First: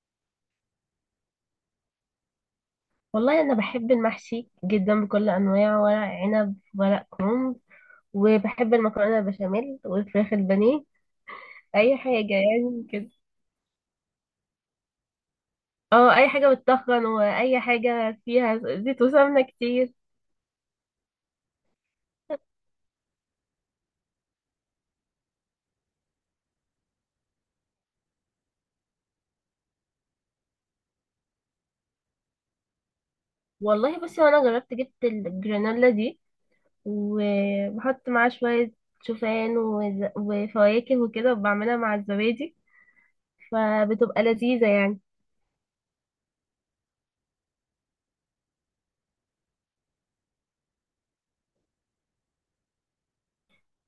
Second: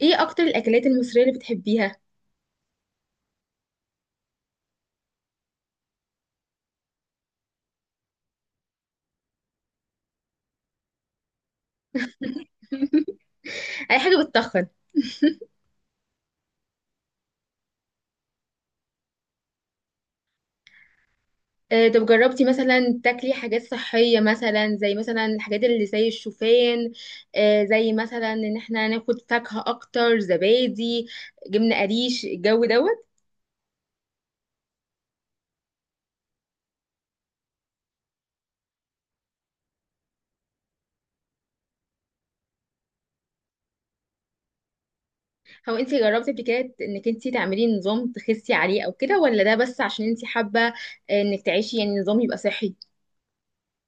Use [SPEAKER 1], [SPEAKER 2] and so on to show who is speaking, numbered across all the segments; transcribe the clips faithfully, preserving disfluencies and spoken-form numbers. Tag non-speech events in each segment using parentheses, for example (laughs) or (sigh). [SPEAKER 1] ايه اكتر الاكلات المصريه اللي بتحبيها؟
[SPEAKER 2] والله أنا بحب المحشي جدا بكل أنواعه، ورق عنب ورق كرنب، وبحب المكرونة البشاميل والفراخ البانيه، أي حاجة يعني كده.
[SPEAKER 1] اي حاجه بتتخن؟
[SPEAKER 2] اه، أي حاجة بتطخن وأي حاجة فيها زيت وسمنة كتير.
[SPEAKER 1] آه، طب جربتي مثلا تاكلي حاجات صحيه، مثلا زي مثلا الحاجات اللي زي الشوفان، آه، زي مثلا ان احنا ناخد فاكهه اكتر، زبادي، جبنه قريش الجو دوت.
[SPEAKER 2] والله بصي، وأنا جربت جبت الجرانولا دي، وبحط معاها شوية شوفان وز- وفواكه وكده، وبعملها مع الزبادي، فبتبقى لذيذة يعني.
[SPEAKER 1] هو انت جربتي قبل كده انك انت تعملي نظام تخسي عليه او كده، ولا ده بس عشان انت حابه آه، انك تعيشي، يعني نظام يبقى صحي؟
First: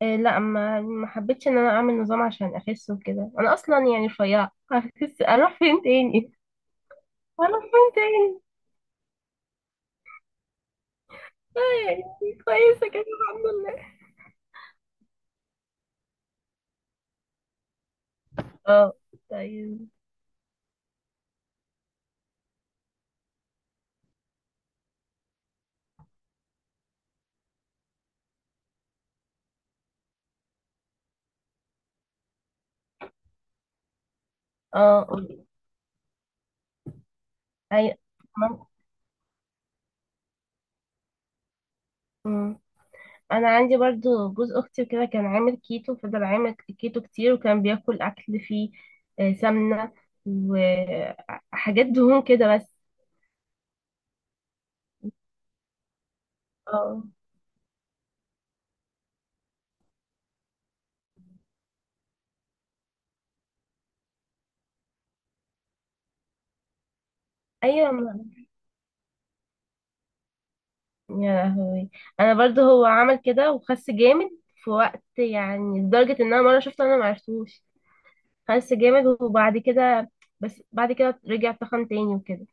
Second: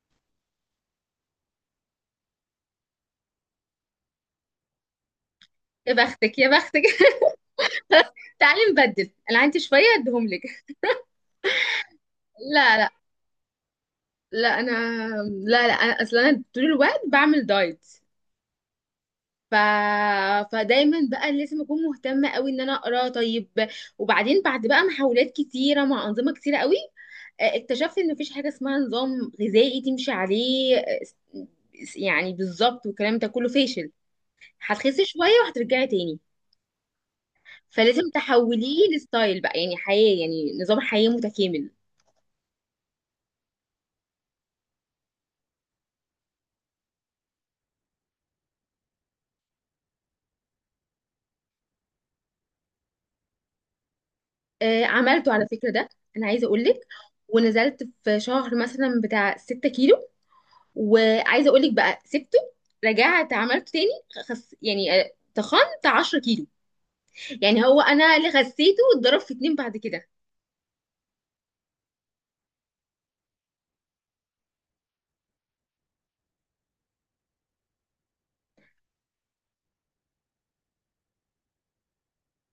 [SPEAKER 2] إيه لا، ما ما حبيتش ان انا اعمل نظام عشان اخس وكده، انا اصلا يعني رفيعه، هخس اروح فين
[SPEAKER 1] يا
[SPEAKER 2] تاني؟
[SPEAKER 1] بختك يا بختك.
[SPEAKER 2] اروح فين
[SPEAKER 1] (laughs)
[SPEAKER 2] تاني؟
[SPEAKER 1] تعالي نبدل، انا عندي شويه اديهم لك.
[SPEAKER 2] آه يعني
[SPEAKER 1] لا،
[SPEAKER 2] كويسه
[SPEAKER 1] لا.
[SPEAKER 2] كده، الحمد لله.
[SPEAKER 1] لا انا. لا لا، انا اصلا انا طول الوقت بعمل دايت.
[SPEAKER 2] اه.
[SPEAKER 1] ف...
[SPEAKER 2] طيب.
[SPEAKER 1] فدايما بقى لازم اكون مهتمه قوي ان انا اقرا طيب، وبعدين بعد بقى محاولات كتيره مع انظمه كتيره قوي، آه، اكتشفت ان مفيش حاجه اسمها نظام غذائي تمشي عليه. آه، س- يعني بالظبط، والكلام ده كله فاشل.
[SPEAKER 2] اه،
[SPEAKER 1] هتخسي شويه
[SPEAKER 2] قولي.
[SPEAKER 1] وهترجعي تاني.
[SPEAKER 2] اي.
[SPEAKER 1] فلازم
[SPEAKER 2] ما-
[SPEAKER 1] تحوليه لستايل بقى، يعني حياه، يعني نظام حياه متكامل.
[SPEAKER 2] مم. انا عندي برضو جوز اختي كده، كان عامل كيتو، فضل عامل كيتو كتير، وكان بياكل اكل فيه آه، سمنه وحاجات دهون كده بس.
[SPEAKER 1] آه، عملته على فكره ده، انا عايزه اقول لك،
[SPEAKER 2] اه.
[SPEAKER 1] ونزلت في شهر مثلا بتاع 6 كيلو، وعايزه اقول لك بقى سبته، رجعت عملته تاني، خس يعني آه، تخنت 10 كيلو. يعني هو
[SPEAKER 2] ايوه.
[SPEAKER 1] انا اللي خسيته واتضرب في اتنين بعد كده.
[SPEAKER 2] يا لهوي. انا برضو هو عمل كده وخس جامد في وقت يعني، لدرجة ان انا مرة شفته انا معرفتوش، خس جامد وبعد كده. بس بعد كده رجع تخن تاني وكده.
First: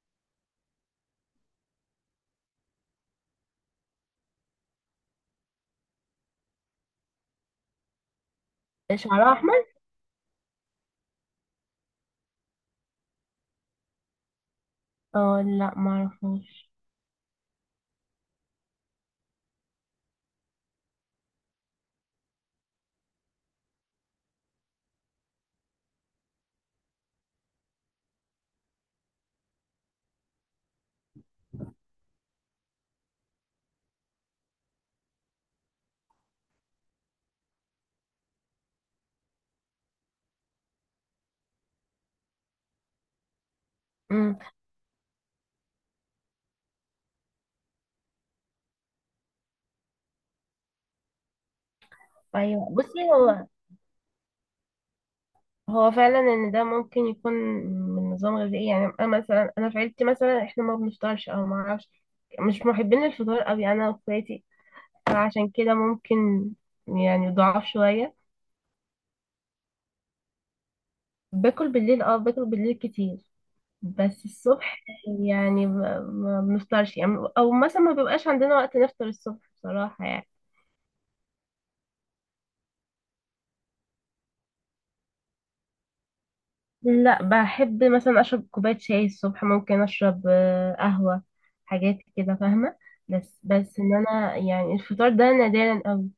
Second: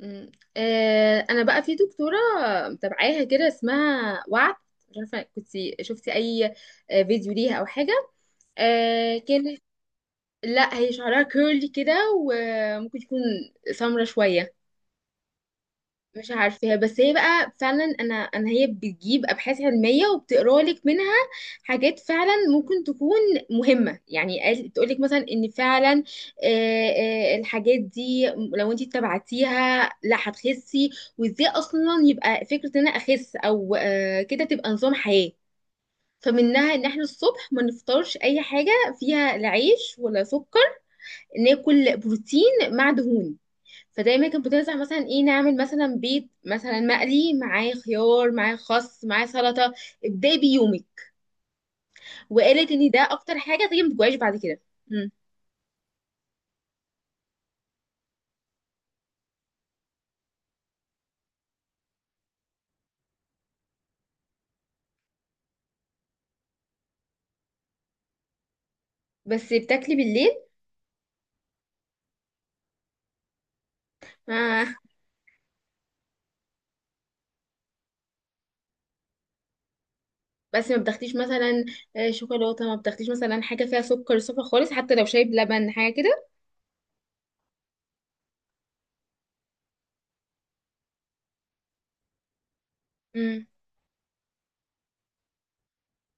[SPEAKER 1] مم. آه انا بقى في دكتوره متابعاها كده، اسمها وعد. مش عارفه كنت شفتي اي آه، فيديو ليها او حاجه. آه
[SPEAKER 2] شعره احمر؟
[SPEAKER 1] كانت. لا، هي شعرها كيرلي كده، وممكن تكون سمرة شويه.
[SPEAKER 2] اه لا،
[SPEAKER 1] مش
[SPEAKER 2] معرفوش.
[SPEAKER 1] عارفاها، بس هي بقى فعلا انا انا هي بتجيب ابحاث علميه وبتقرا لك منها حاجات فعلا ممكن تكون مهمه. يعني قال- تقول لك مثلا ان فعلا آه، آه، الحاجات دي لو انت اتبعتيها لا هتخسي، وازاي اصلا يبقى فكره ان انا اخس، او آه، كده تبقى نظام حياه. فمنها ان احنا الصبح ما نفطرش اي حاجه فيها لا عيش ولا سكر، ناكل بروتين مع دهون. فدايما
[SPEAKER 2] امم.
[SPEAKER 1] كانت بتنصح مثلا، ايه نعمل مثلا بيض مثلا مقلي معاه خيار معاه خس معاه سلطه، ابداي بيومك. وقالت
[SPEAKER 2] ايوه
[SPEAKER 1] ان ده
[SPEAKER 2] بصي،
[SPEAKER 1] اكتر
[SPEAKER 2] هو
[SPEAKER 1] حاجه تيجي ما تجوعيش بعد كده. مم.
[SPEAKER 2] هو فعلا ان ده ممكن يكون من نظام غذائي يعني، انا مثلا انا في عيلتي، مثلا احنا ما بنفطرش، او ما اعرفش، مش محبين الفطار قوي انا واخواتي، فعشان كده ممكن يعني ضعاف شوية.
[SPEAKER 1] بس بتاكلي بالليل.
[SPEAKER 2] باكل بالليل، اه باكل بالليل كتير، بس
[SPEAKER 1] آه.
[SPEAKER 2] الصبح يعني ما ما بنفطرش يعني، او مثلا ما بيبقاش عندنا وقت نفطر الصبح بصراحة يعني.
[SPEAKER 1] بس ما بتاخديش مثلا آه، شوكولاته، ما بتاخديش مثلا حاجه فيها سكر صفر خالص، حتى لو شاي بلبن حاجه كده؟
[SPEAKER 2] لا، بحب مثلا اشرب كوباية شاي الصبح، ممكن اشرب آه، قهوة، حاجات كده، فاهمة؟ بس
[SPEAKER 1] امم،
[SPEAKER 2] بس ان انا يعني الفطار ده نادرا قوي،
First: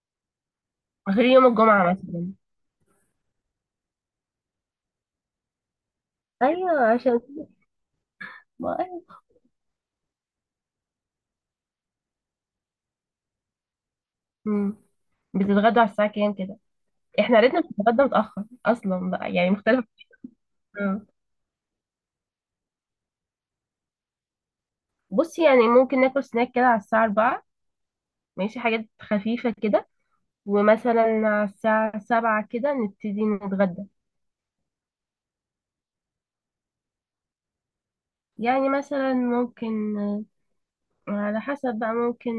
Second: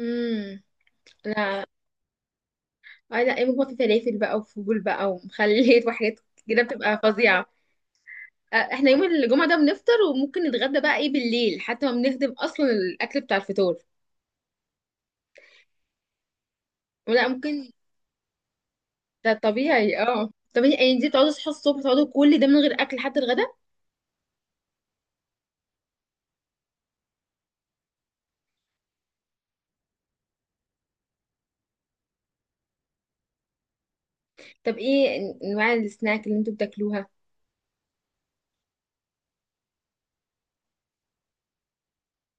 [SPEAKER 1] امم.
[SPEAKER 2] غير يوم
[SPEAKER 1] لا،
[SPEAKER 2] الجمعة مثلا.
[SPEAKER 1] آه لا، ايه بقى في فلافل بقى، وفول بقى، ومخليت، وحاجات كده
[SPEAKER 2] ايوه،
[SPEAKER 1] بتبقى
[SPEAKER 2] عشان كده.
[SPEAKER 1] فظيعه. آه،
[SPEAKER 2] ما-
[SPEAKER 1] احنا يوم
[SPEAKER 2] أيوة.
[SPEAKER 1] الجمعة ده بنفطر، وممكن نتغدى بقى ايه بالليل، حتى ما بنهدم اصلا الاكل بتاع الفطور.
[SPEAKER 2] مم. بتتغدوا على الساعة كام كده؟
[SPEAKER 1] لا،
[SPEAKER 2] احنا عيلتنا
[SPEAKER 1] ممكن.
[SPEAKER 2] بتتغدى متأخر اصلا
[SPEAKER 1] ده
[SPEAKER 2] بقى، يعني مختلفة.
[SPEAKER 1] طبيعي، اه طبيعي، يعني
[SPEAKER 2] آه.
[SPEAKER 1] دي بتقعدوا تصحوا الصبح، تقعدوا كل ده من غير اكل حتى الغدا؟
[SPEAKER 2] بصي يعني ممكن ناكل سناك كده على الساعة الرابعة، ماشي، حاجات خفيفة كده، ومثلا على الساعة سبعة كده نبتدي نتغدى.
[SPEAKER 1] طب ايه انواع السناك اللي انتوا بتاكلوها؟
[SPEAKER 2] يعني مثلا ممكن، آه، على حسب بقى، ممكن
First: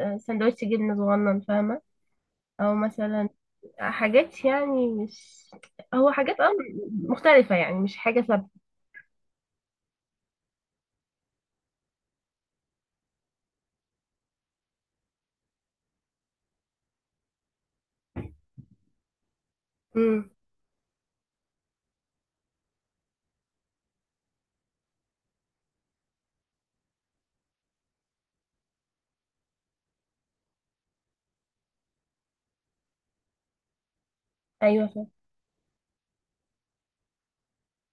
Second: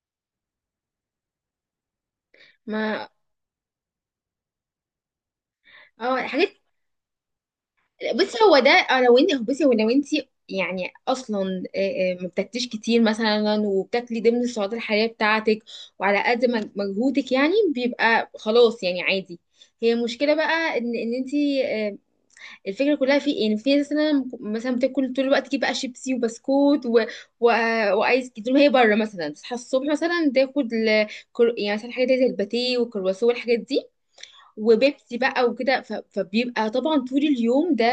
[SPEAKER 2] آه، سندوتش جبنة صغنن، فاهمة؟ أو
[SPEAKER 1] ما،
[SPEAKER 2] مثلا حاجات يعني، مش هو
[SPEAKER 1] اه
[SPEAKER 2] حاجات اه
[SPEAKER 1] حاجات.
[SPEAKER 2] مختلفة، يعني مش حاجة
[SPEAKER 1] بصي
[SPEAKER 2] ثابتة.
[SPEAKER 1] هو ده، آه، لو انت، بصي هو لو انت، يعني اصلا آه، آه، ما بتاكليش كتير مثلا، وبتاكلي ضمن السعرات الحراريه بتاعتك، وعلى قد مج- مجهودك، يعني بيبقى خلاص يعني عادي. هي
[SPEAKER 2] امم.
[SPEAKER 1] المشكله بقى ان ان انت، الفكره كلها في إيه؟ ان في ناس مثلا مثلا بتاكل طول الوقت، تجيب بقى شيبسي وبسكوت، و... و... وايس كريم، طول ما هي بره. مثلا تصحى الصبح مثلا تاخد ال... كر- يعني مثلا حاجات زي الباتيه والكرواسون والحاجات دي،
[SPEAKER 2] أيوة صح.
[SPEAKER 1] وبيبسي بقى وكده، ف... فبيبقى طبعا طول اليوم ده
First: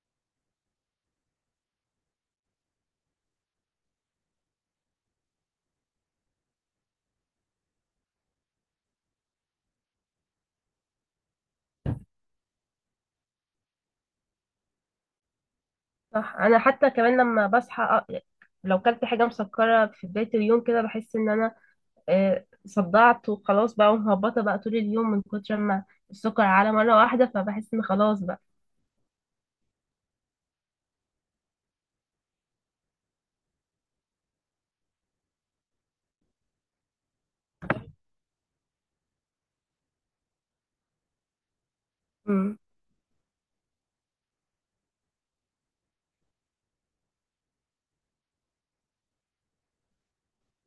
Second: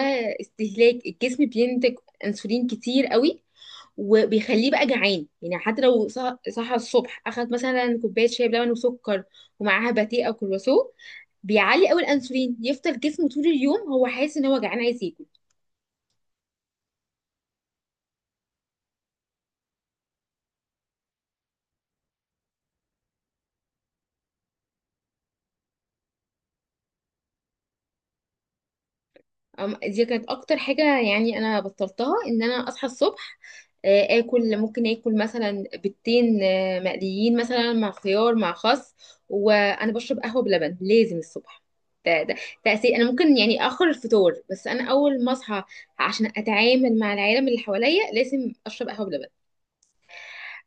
[SPEAKER 1] استهلاك الجسم بينتج انسولين كتير قوي، وبيخليه بقى جعان. يعني حتى لو صح- صحى الصبح، اخد مثلا كوبايه شاي بلبن وسكر، ومعاها باتيه او كرواسون، بيعلي قوي الانسولين، يفضل جسمه طول اليوم هو حاسس ان هو جعان عايز ياكل.
[SPEAKER 2] صح. أنا حتى كمان لما بصحى، آه، لو كلت حاجة مسكرة في بداية اليوم كده، بحس إن أنا آه، صدعت وخلاص بقى، ومهبطة بقى طول اليوم من كتر ما السكر على مرة واحدة، فبحس إن خلاص بقى.
[SPEAKER 1] أم- دي كانت اكتر حاجة يعني انا بطلتها، ان انا اصحى الصبح آه، اكل، ممكن اكل مثلا بيضتين آه، مقليين مثلا مع خيار مع خس، وانا بشرب قهوة بلبن لازم الصبح. ده ده تأثير، انا ممكن يعني اخر الفطور، بس انا اول ما اصحى عشان اتعامل مع العالم اللي حواليا لازم اشرب قهوة بلبن.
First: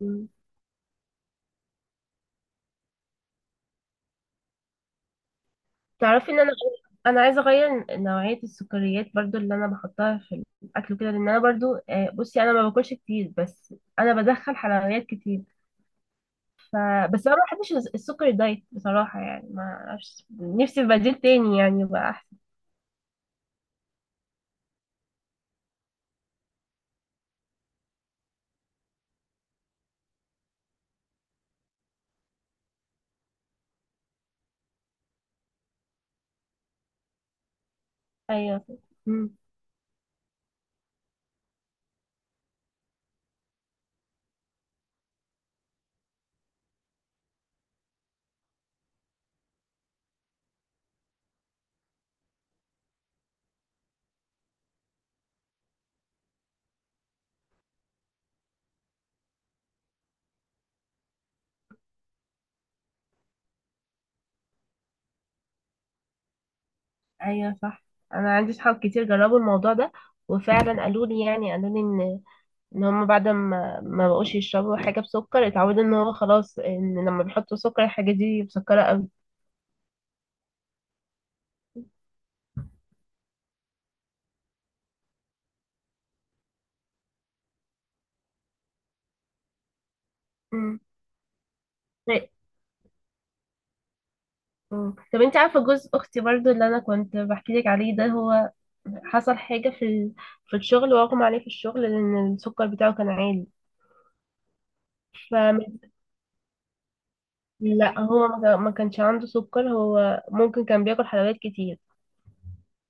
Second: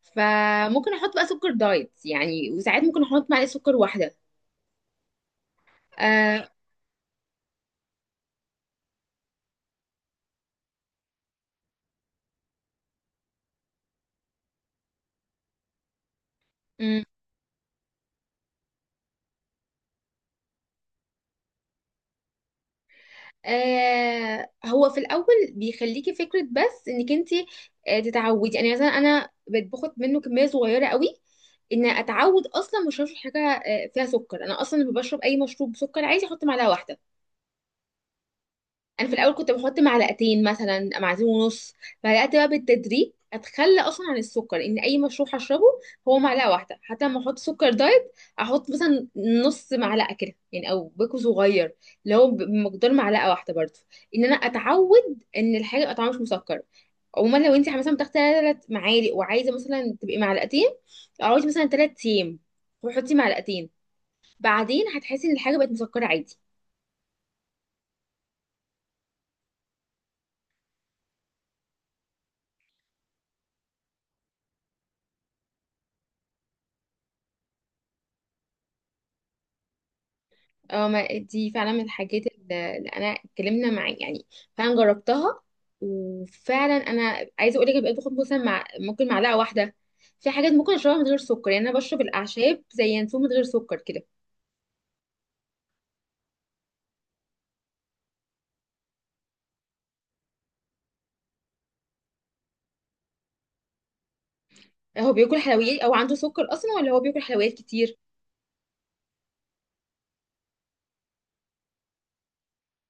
[SPEAKER 2] امم.
[SPEAKER 1] فممكن احط بقى سكر دايت يعني، وساعات ممكن احط معلقة سكر واحدة.
[SPEAKER 2] تعرفي ان
[SPEAKER 1] آه.
[SPEAKER 2] انا انا عايزه اغير نوعيه السكريات برضو، اللي انا بحطها في الاكل كده، لان انا برضو آه، بصي انا ما باكلش كتير، بس انا بدخل حلويات كتير. ف بس انا ما بحبش الس- السكر دايت بصراحه، يعني ما اعرفش نفسي في بديل تاني يعني يبقى احسن.
[SPEAKER 1] آه، هو في الاول بيخليكي فكره، بس انك انت آه تتعودي. يعني مثلا انا بقيت باخد منه كميه صغيره قوي، ان اتعود اصلا مش هشرب حاجه آه فيها سكر. انا اصلا لما بشرب اي مشروب بسكر عادي احط معلقه واحده.
[SPEAKER 2] ايوه.
[SPEAKER 1] انا في الاول
[SPEAKER 2] امم.
[SPEAKER 1] كنت بحط معلقتين، مثلا معلقتين ونص. بدات بقى بالتدريج اتخلى اصلا عن السكر، ان اي مشروب هشربه هو معلقه واحده. حتى لما احط سكر دايت احط مثلا نص معلقه كده، يعني او بيكو صغير اللي هو ب- بمقدار معلقه واحده برضه، ان انا اتعود ان الحاجه يبقى طعمها مش مسكر. عموما لو انت مثلا بتاخدي ثلاث معالق وعايزه مثلا تبقي معلقتين، اقعدي مثلا ثلاث ايام وحطي معلقتين، بعدين هتحسي ان الحاجه بقت مسكره عادي.
[SPEAKER 2] ايوه صح. انا عندي صحاب كتير جربوا الموضوع ده، وفعلا قالوا لي، يعني قالوا لي ان ان هم بعد ما ما بقوش يشربوا حاجه بسكر، اتعودوا ان هو خلاص، ان لما بيحطوا سكر الحاجه دي مسكره قوي.
[SPEAKER 1] اه، ما دي فعلا من الحاجات اللي اللي انا اتكلمنا معاه، يعني فعلا جربتها، وفعلا انا عايزه اقول لك بقيت باخد مثلا مع، ممكن معلقه واحده. في حاجات ممكن
[SPEAKER 2] امم.
[SPEAKER 1] اشربها من غير سكر، يعني انا بشرب الاعشاب زي ينسون من غير سكر كده.
[SPEAKER 2] مم. طب انت عارفة جوز اختي برضو اللي انا كنت بحكي لك عليه ده، هو حصل حاجة في ال... في الشغل، واغمى عليه في الشغل لان السكر بتاعه كان عالي.
[SPEAKER 1] هو
[SPEAKER 2] ف
[SPEAKER 1] بياكل حلويات او عنده سكر اصلا، ولا هو بياكل حلويات كتير؟
[SPEAKER 2] لا هو ما كان- ما كانش عنده سكر، هو ممكن كان بياكل حلويات كتير،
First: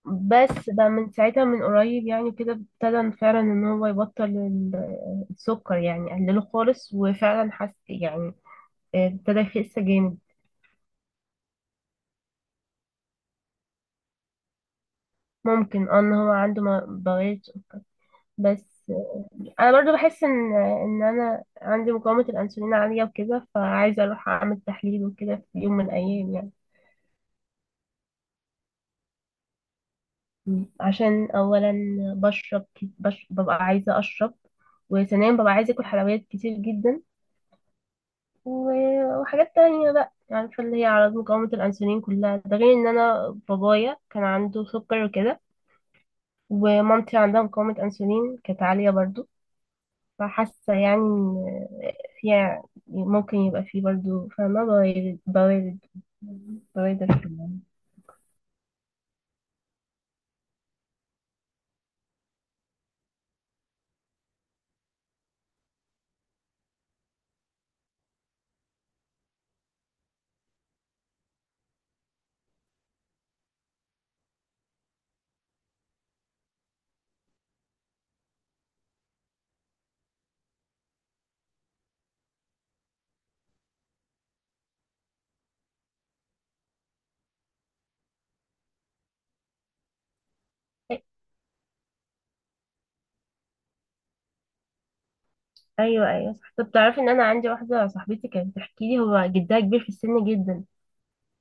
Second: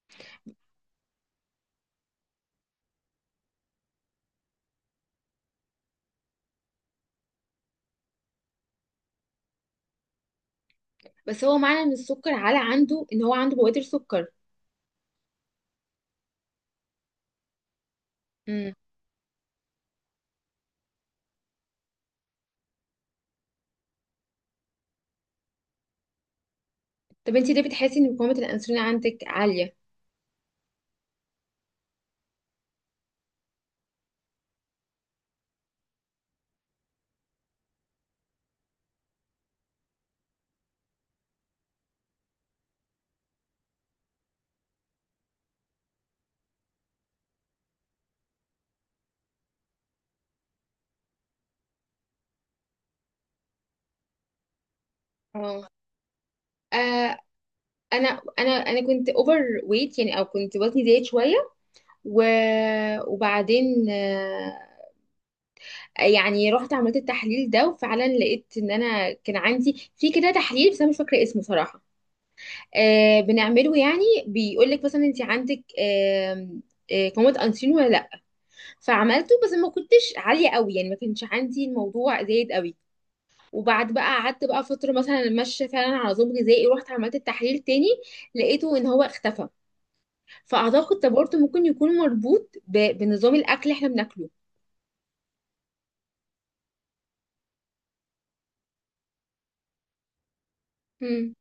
[SPEAKER 2] بس بقى من ساعتها، من قريب يعني كده ابتدى فعلا ان هو يبطل ال- السكر، يعني قلله خالص وفعلا حس يعني ابتدى يخس جامد.
[SPEAKER 1] بس هو معنى ان السكر على عنده ان هو عنده بوادر سكر؟
[SPEAKER 2] ممكن، اه ان هو عنده بواسير،
[SPEAKER 1] امم.
[SPEAKER 2] بس. انا برضو بحس ان ان انا عندي مقاومة الانسولين عالية وكده، فعايزة اروح اعمل تحليل وكده في يوم من الايام يعني.
[SPEAKER 1] طب انت ليه بتحسي ان مقاومه الانسولين عندك عاليه؟
[SPEAKER 2] مم. عشان اولا بشرب كت- بش... ببقى عايزة اشرب، وثانيا ببقى عايزة اكل حلويات كتير جدا، و- وحاجات تانية بقى، يعني فاللي هي اعراض مقاومة الانسولين كلها، ده غير ان انا بابايا كان عنده سكر وكده، ومامتي عندها مقاومة انسولين كانت عالية برضو، فحاسة يعني إن فيها ممكن يبقى فيه برضو، فاهمة؟ بوارد
[SPEAKER 1] اه.
[SPEAKER 2] بوارد بوادر
[SPEAKER 1] آه،
[SPEAKER 2] في الموضوع.
[SPEAKER 1] انا انا انا كنت اوفر ويت، يعني او كنت وزني زايد شويه، و... وبعدين آه، يعني رحت عملت التحليل ده، وفعلا لقيت ان انا كان عندي، في كده تحليل بس انا مش فاكره اسمه صراحه، آه بنعمله، يعني بيقول لك مثلا انت عندك آه، آه، قوامة انسولين ولا لا. فعملته بس ما كنتش عاليه قوي، يعني ما كانش عندي الموضوع زايد قوي. وبعد بقى قعدت بقى فتره مثلا ماشيه فعلا على نظام غذائي، ورحت عملت التحليل تاني، لقيته ان هو اختفى. فاعتقد ده برضه ممكن يكون مربوط ب... بنظام الاكل اللي احنا بناكله.
[SPEAKER 2] أيوة، أيوة، صح. طب تعرفي إن أنا عندي واحدة صاحبتي كانت بتحكي لي، هو جدها كبير في السن جدا،
[SPEAKER 1] مم.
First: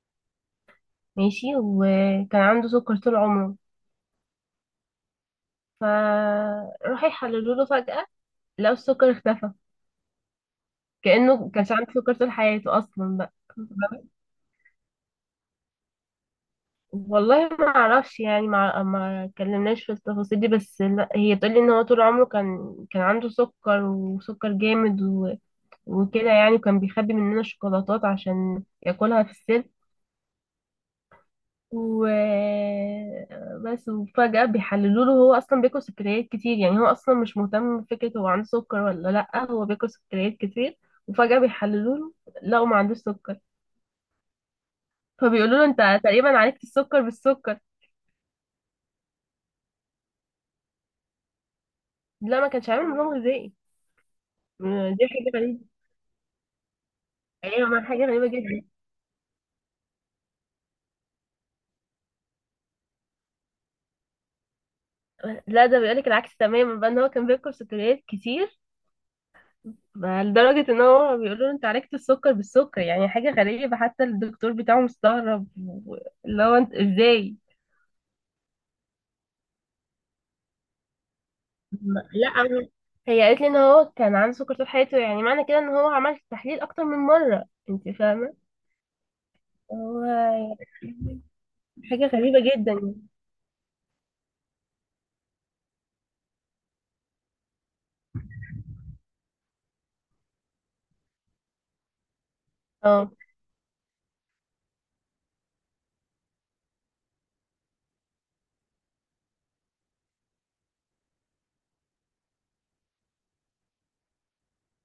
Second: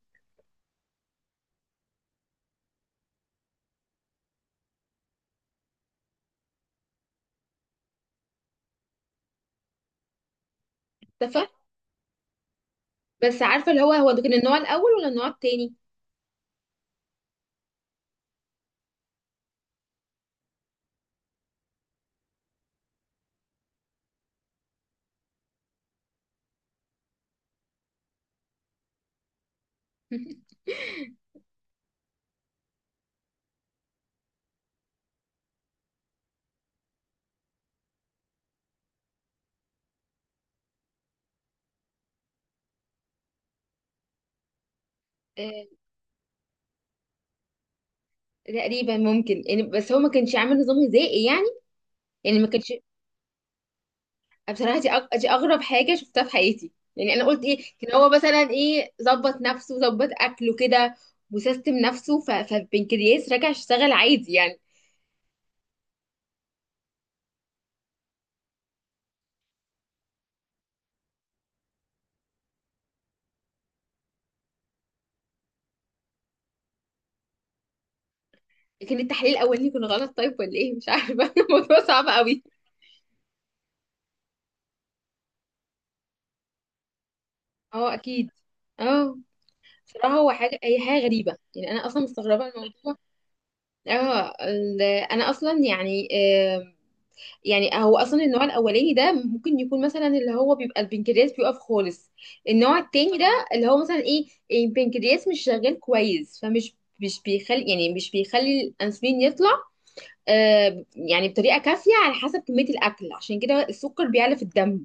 [SPEAKER 2] ماشي، وكان عنده سكر طول عمره، فراح يحللوا له فجأة، لقوا السكر اختفى،
[SPEAKER 1] ده،
[SPEAKER 2] كأنه كانش عنده سكر طول حياته أصلا بقى.
[SPEAKER 1] بس عارفه اللي هو هو ده كان النوع الاول ولا النوع التاني؟
[SPEAKER 2] والله ما اعرفش يعني، ما ما اتكلمناش في التفاصيل دي، بس لا هي تقول لي ان هو طول عمره كان كان عنده سكر وسكر جامد، و... وكده يعني، وكان بيخبي مننا الشوكولاتات عشان ياكلها في السر،
[SPEAKER 1] (laughs)
[SPEAKER 2] و بس. وفجأة بيحللوا له، هو اصلا بياكل سكريات كتير، يعني هو اصلا مش مهتم بفكرة هو عنده سكر ولا لا، هو بياكل سكريات كتير، وفجأة بيحللوا له، لقوا ما عندوش سكر، فبيقولوا
[SPEAKER 1] آه،
[SPEAKER 2] له انت تقريبا عالجت السكر بالسكر.
[SPEAKER 1] تقريبا ممكن يعني، بس هو ما كانش عامل نظام غذائي، يعني يعني
[SPEAKER 2] لا،
[SPEAKER 1] ما
[SPEAKER 2] ما كانش
[SPEAKER 1] كانش.
[SPEAKER 2] عامل نظام غذائي.
[SPEAKER 1] بصراحه، دي
[SPEAKER 2] آه، دي
[SPEAKER 1] أغ- دي
[SPEAKER 2] حاجة غريبة.
[SPEAKER 1] اغرب حاجه شفتها في حياتي. يعني انا قلت ايه،
[SPEAKER 2] ايوه، ما
[SPEAKER 1] كان
[SPEAKER 2] حاجه
[SPEAKER 1] هو
[SPEAKER 2] غريبه
[SPEAKER 1] مثلا
[SPEAKER 2] جدا.
[SPEAKER 1] ايه، ظبط نفسه، ظبط اكله كده، وسيستم نفسه، ف- فالبنكرياس رجع يشتغل عادي يعني.
[SPEAKER 2] لا، ده بيقولك العكس تماما بقى، ان هو كان بياكل سكريات كتير، بقى لدرجه ان هو بيقولوا له انت عالجت السكر بالسكر، يعني حاجه غريبه، حتى الدكتور بتاعه مستغرب. و- اللي هو انت ازاي؟
[SPEAKER 1] كان التحليل الاولاني كان غلط طيب، ولا ايه؟ مش عارفه. (laughs) الموضوع صعب
[SPEAKER 2] ما- لا
[SPEAKER 1] قوي.
[SPEAKER 2] أنا- هي قالت لي ان هو كان عنده سكر طول حياته، يعني معنى كده ان هو عمل تحليل اكتر من مره، انت
[SPEAKER 1] اه اكيد.
[SPEAKER 2] فاهمه؟
[SPEAKER 1] اه.
[SPEAKER 2] هو
[SPEAKER 1] بصراحه هو حاجه، هي حاجه
[SPEAKER 2] يعني
[SPEAKER 1] غريبه، يعني انا اصلا
[SPEAKER 2] حاجه غريبه
[SPEAKER 1] مستغربه
[SPEAKER 2] جدا.
[SPEAKER 1] الموضوع. اه ال- انا اصلا يعني، آه، يعني هو اصلا النوع الاولاني ده ممكن يكون مثلا، اللي هو بيبقى البنكرياس بيقف خالص. النوع
[SPEAKER 2] اه،
[SPEAKER 1] التاني ده اللي هو مثلا ايه، البنكرياس مش شغال كويس، فمش، مش بيخلي يعني مش بيخلي الانسولين يطلع آه يعني بطريقه كافيه، على حسب كميه الاكل، عشان كده السكر بيعلى في الدم.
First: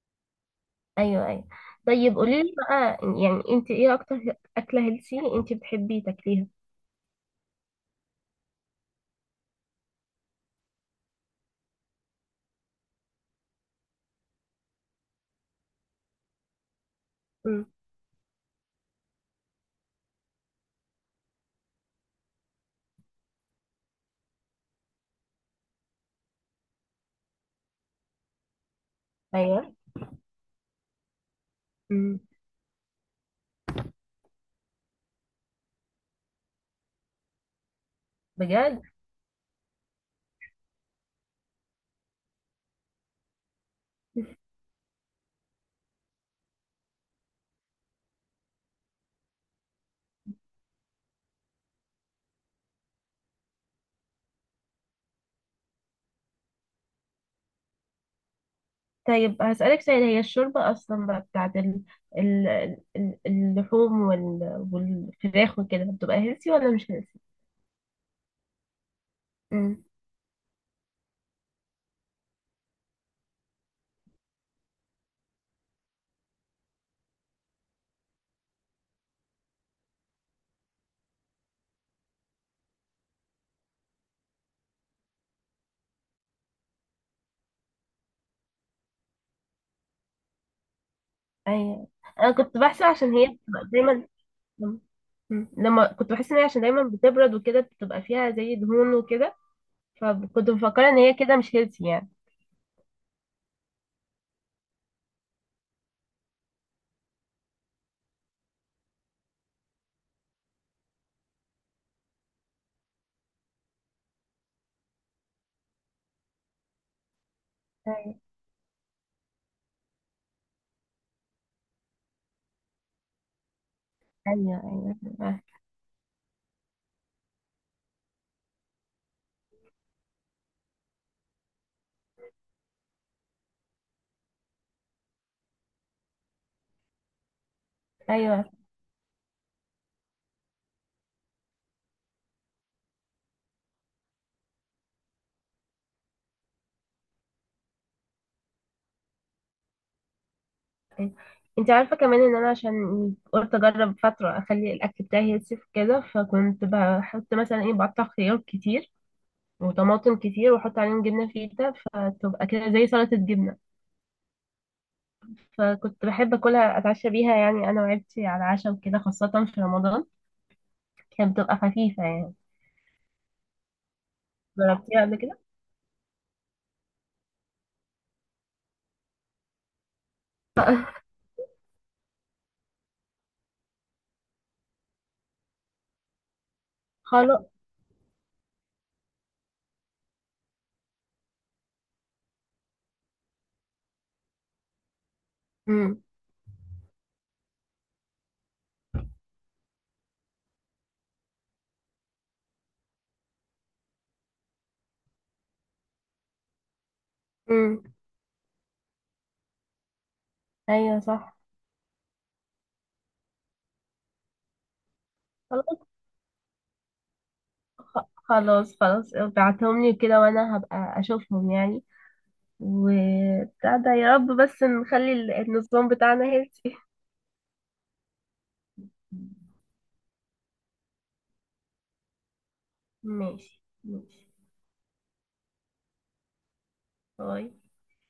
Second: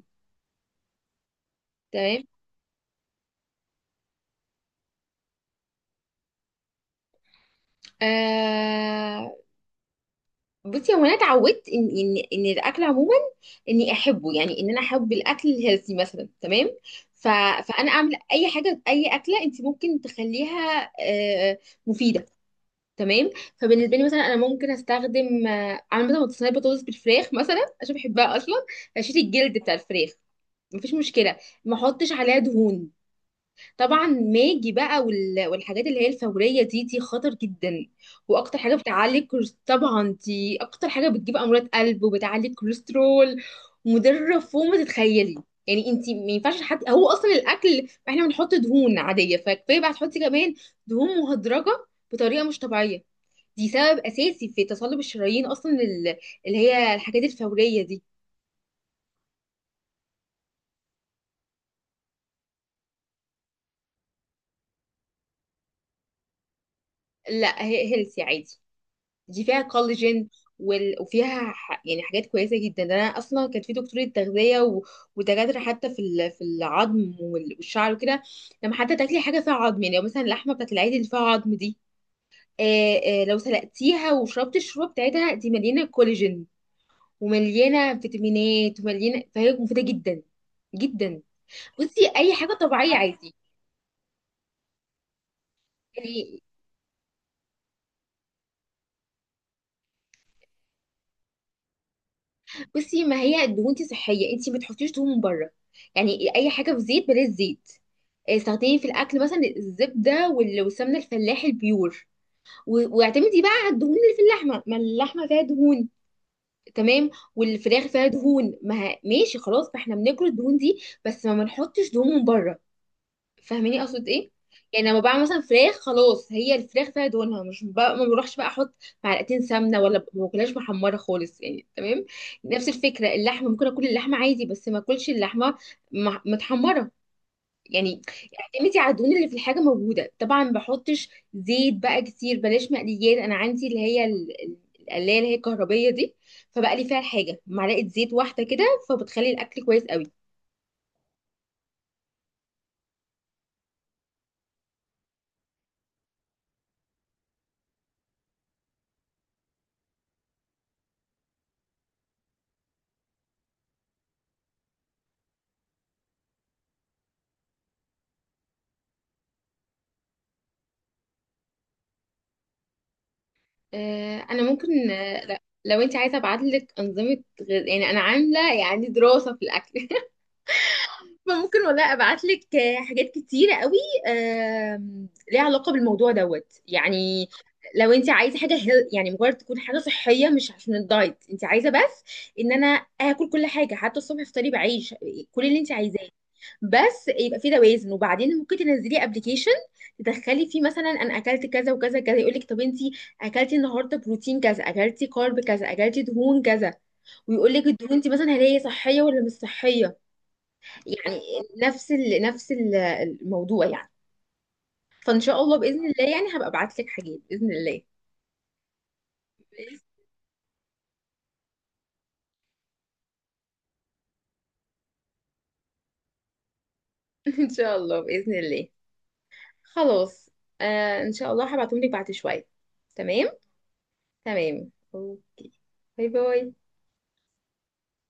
[SPEAKER 2] ايوه ايوه. طيب
[SPEAKER 1] تمام.
[SPEAKER 2] قولي لي بقى، يعني انت ايه اكتر اكله هيلسي انت بتحبي تاكليها؟
[SPEAKER 1] آه، بصي هو انا اتعودت ان ان ان الاكل عموما اني احبه، يعني ان انا احب الاكل الهيلثي مثلا. تمام. ف،
[SPEAKER 2] امم.
[SPEAKER 1] فانا اعمل اي حاجه، اي اكله انت ممكن تخليها آه، مفيده. تمام. فبالنسبه لي مثلا، انا ممكن استخدم آه، اعمل مثلا صينيه بطاطس بالفراخ مثلا عشان بحبها اصلا، اشيل الجلد
[SPEAKER 2] ايوه.
[SPEAKER 1] بتاع الفراخ، مفيش مشكله، ما احطش
[SPEAKER 2] مم.
[SPEAKER 1] عليها دهون. طبعا ماجي بقى، وال- والحاجات اللي هي الفورية دي دي خطر جدا، واكتر حاجة
[SPEAKER 2] بجد؟
[SPEAKER 1] بتعلي الكولس- طبعا دي اكتر حاجة بتجيب امراض قلب وبتعلي الكوليسترول، مضرة فوق ما تتخيلي. يعني انتي ما ينفعش حد، هو اصلا الاكل احنا بنحط دهون عادية، فكفاية بقى تحطي كمان دهون مهدرجة بطريقة مش طبيعية. دي سبب اساسي في تصلب الشرايين، اصلا ال- اللي هي الحاجات الفورية دي.
[SPEAKER 2] طيب هسألك سؤال، هي الشوربة أصلا بقى بتاعت ال... ال... ال- اللحوم وال... والفراخ وكده، بتبقى هيلثي ولا مش هيلثي؟
[SPEAKER 1] لا هي هيلثي عادي، دي فيها
[SPEAKER 2] مم.
[SPEAKER 1] كولاجين، وال... وفيها ح... يعني حاجات كويسه جدا. ده انا اصلا كان في دكتوره تغذيه، و... ودكاتره حتى في ال... في العظم، وال... والشعر وكده، لما حتى تاكلي حاجه فيها عظم، يعني لو مثلا اللحمه بتاعت العيد اللي فيها عظم دي، آه آه، لو سلقتيها وشربت الشوربه بتاعتها، دي مليانه كولاجين، ومليانه فيتامينات، ومليانه، فهي مفيده جدا جدا.
[SPEAKER 2] أيوة.
[SPEAKER 1] بصي
[SPEAKER 2] أنا
[SPEAKER 1] اي حاجه
[SPEAKER 2] كنت بحسب
[SPEAKER 1] طبيعيه
[SPEAKER 2] عشان هي
[SPEAKER 1] عادي
[SPEAKER 2] بتبقى دايما. مم. مم. لما كنت بحس إن
[SPEAKER 1] يعني.
[SPEAKER 2] هي عشان دايما بتبرد وكده، بتبقى فيها زي دهون وكده، فكنت مفكرة إن هي كده مش هيلثي يعني.
[SPEAKER 1] بصي ما هي الدهون دي صحيه، انت ما تحطيش دهون من بره. يعني اي حاجه في زيت، بلاش زيت. استخدمي في الاكل مثلا الزبده، وال- والسمنه الفلاحي البيور، و- واعتمدي بقى على الدهون اللي في اللحمه، ما اللحمه فيها دهون. تمام. والفراخ فيها
[SPEAKER 2] أيوة،
[SPEAKER 1] دهون، ما ه- ماشي خلاص، ما احنا بناكل الدهون دي، بس ما ما نحطش دهون من بره. فاهماني اقصد ايه؟
[SPEAKER 2] أيوة،
[SPEAKER 1] يعني لما بعمل مثلا
[SPEAKER 2] أيوة،
[SPEAKER 1] فراخ، خلاص هي الفراخ فيها دهونها، مش بقى ما بروحش بقى احط معلقتين سمنه، ولا ب- ما باكلهاش محمره خالص، يعني تمام. نفس الفكره، اللحمه ممكن اكل اللحمه عادي، بس ما اكلش اللحمه مح- متحمره يعني.
[SPEAKER 2] أيوة.
[SPEAKER 1] اعتمدي على الدهون اللي في الحاجه موجوده، طبعا ما بحطش زيت بقى كتير، بلاش مقليات. انا عندي اللي هي ال- ال- القلايه اللي هي الكهربيه دي، فبقلي فيها الحاجه معلقه زيت واحده كده، فبتخلي الاكل كويس قوي.
[SPEAKER 2] انت عارفة كمان ان انا عشان قلت اجرب فترة اخلي الاكل بتاعي هيلثي كده، فكنت بحط مثلا ايه؟ بقطع خيار كتير وطماطم كتير واحط عليهم جبنة فيتا، فتبقى كده زي سلطة جبنة، فكنت بحب اكلها اتعشى بيها يعني انا وعيلتي على العشاء وكده، خاصة في رمضان كانت بتبقى خفيفة يعني.
[SPEAKER 1] آه، انا ممكن،
[SPEAKER 2] جربتيها قبل
[SPEAKER 1] آه،
[SPEAKER 2] كده؟
[SPEAKER 1] لا، لو انت عايزه ابعت لك انظمه غذاء، يعني انا عامله يعني دراسه في الاكل. (laughs) فممكن والله ابعت لك حاجات كتيره قوي، آم، ليها علاقه بالموضوع دوت يعني.
[SPEAKER 2] خلاص.
[SPEAKER 1] لو انت عايزه حاجه هيل، يعني مجرد تكون حاجه صحيه، مش عشان الدايت انت عايزه، بس ان انا اكل كل حاجه، حتى الصبح افطري بعيش، كل اللي انت
[SPEAKER 2] امم.
[SPEAKER 1] عايزاه، بس يبقى في توازن. وبعدين ممكن تنزلي ابلكيشن، تدخلي فيه مثلا انا اكلت كذا وكذا كذا، يقول لك طب انت اكلتي النهارده بروتين كذا، اكلتي كارب كذا، اكلتي دهون كذا، ويقول لك
[SPEAKER 2] امم.
[SPEAKER 1] الدهون دي مثلا هل هي صحيه ولا مش صحيه.
[SPEAKER 2] ايوه
[SPEAKER 1] يعني
[SPEAKER 2] صح.
[SPEAKER 1] نفس ال، نفس ال- الموضوع يعني. فان شاء الله
[SPEAKER 2] خلاص،
[SPEAKER 1] باذن الله يعني هبقى ابعت لك حاجات باذن الله.
[SPEAKER 2] خ- خلاص، خلاص، ابعتهم لي كده وانا هبقى اشوفهم يعني، وبتاع ده، يا رب بس نخلي ال- النظام بتاعنا هيلثي.
[SPEAKER 1] (laughs) ان شاء الله باذن الله. خلاص. آه ان شاء الله هبعتهم لك بعد شويه. تمام.
[SPEAKER 2] ماشي، ماشي.
[SPEAKER 1] تمام اوكي. باي باي.
[SPEAKER 2] باي.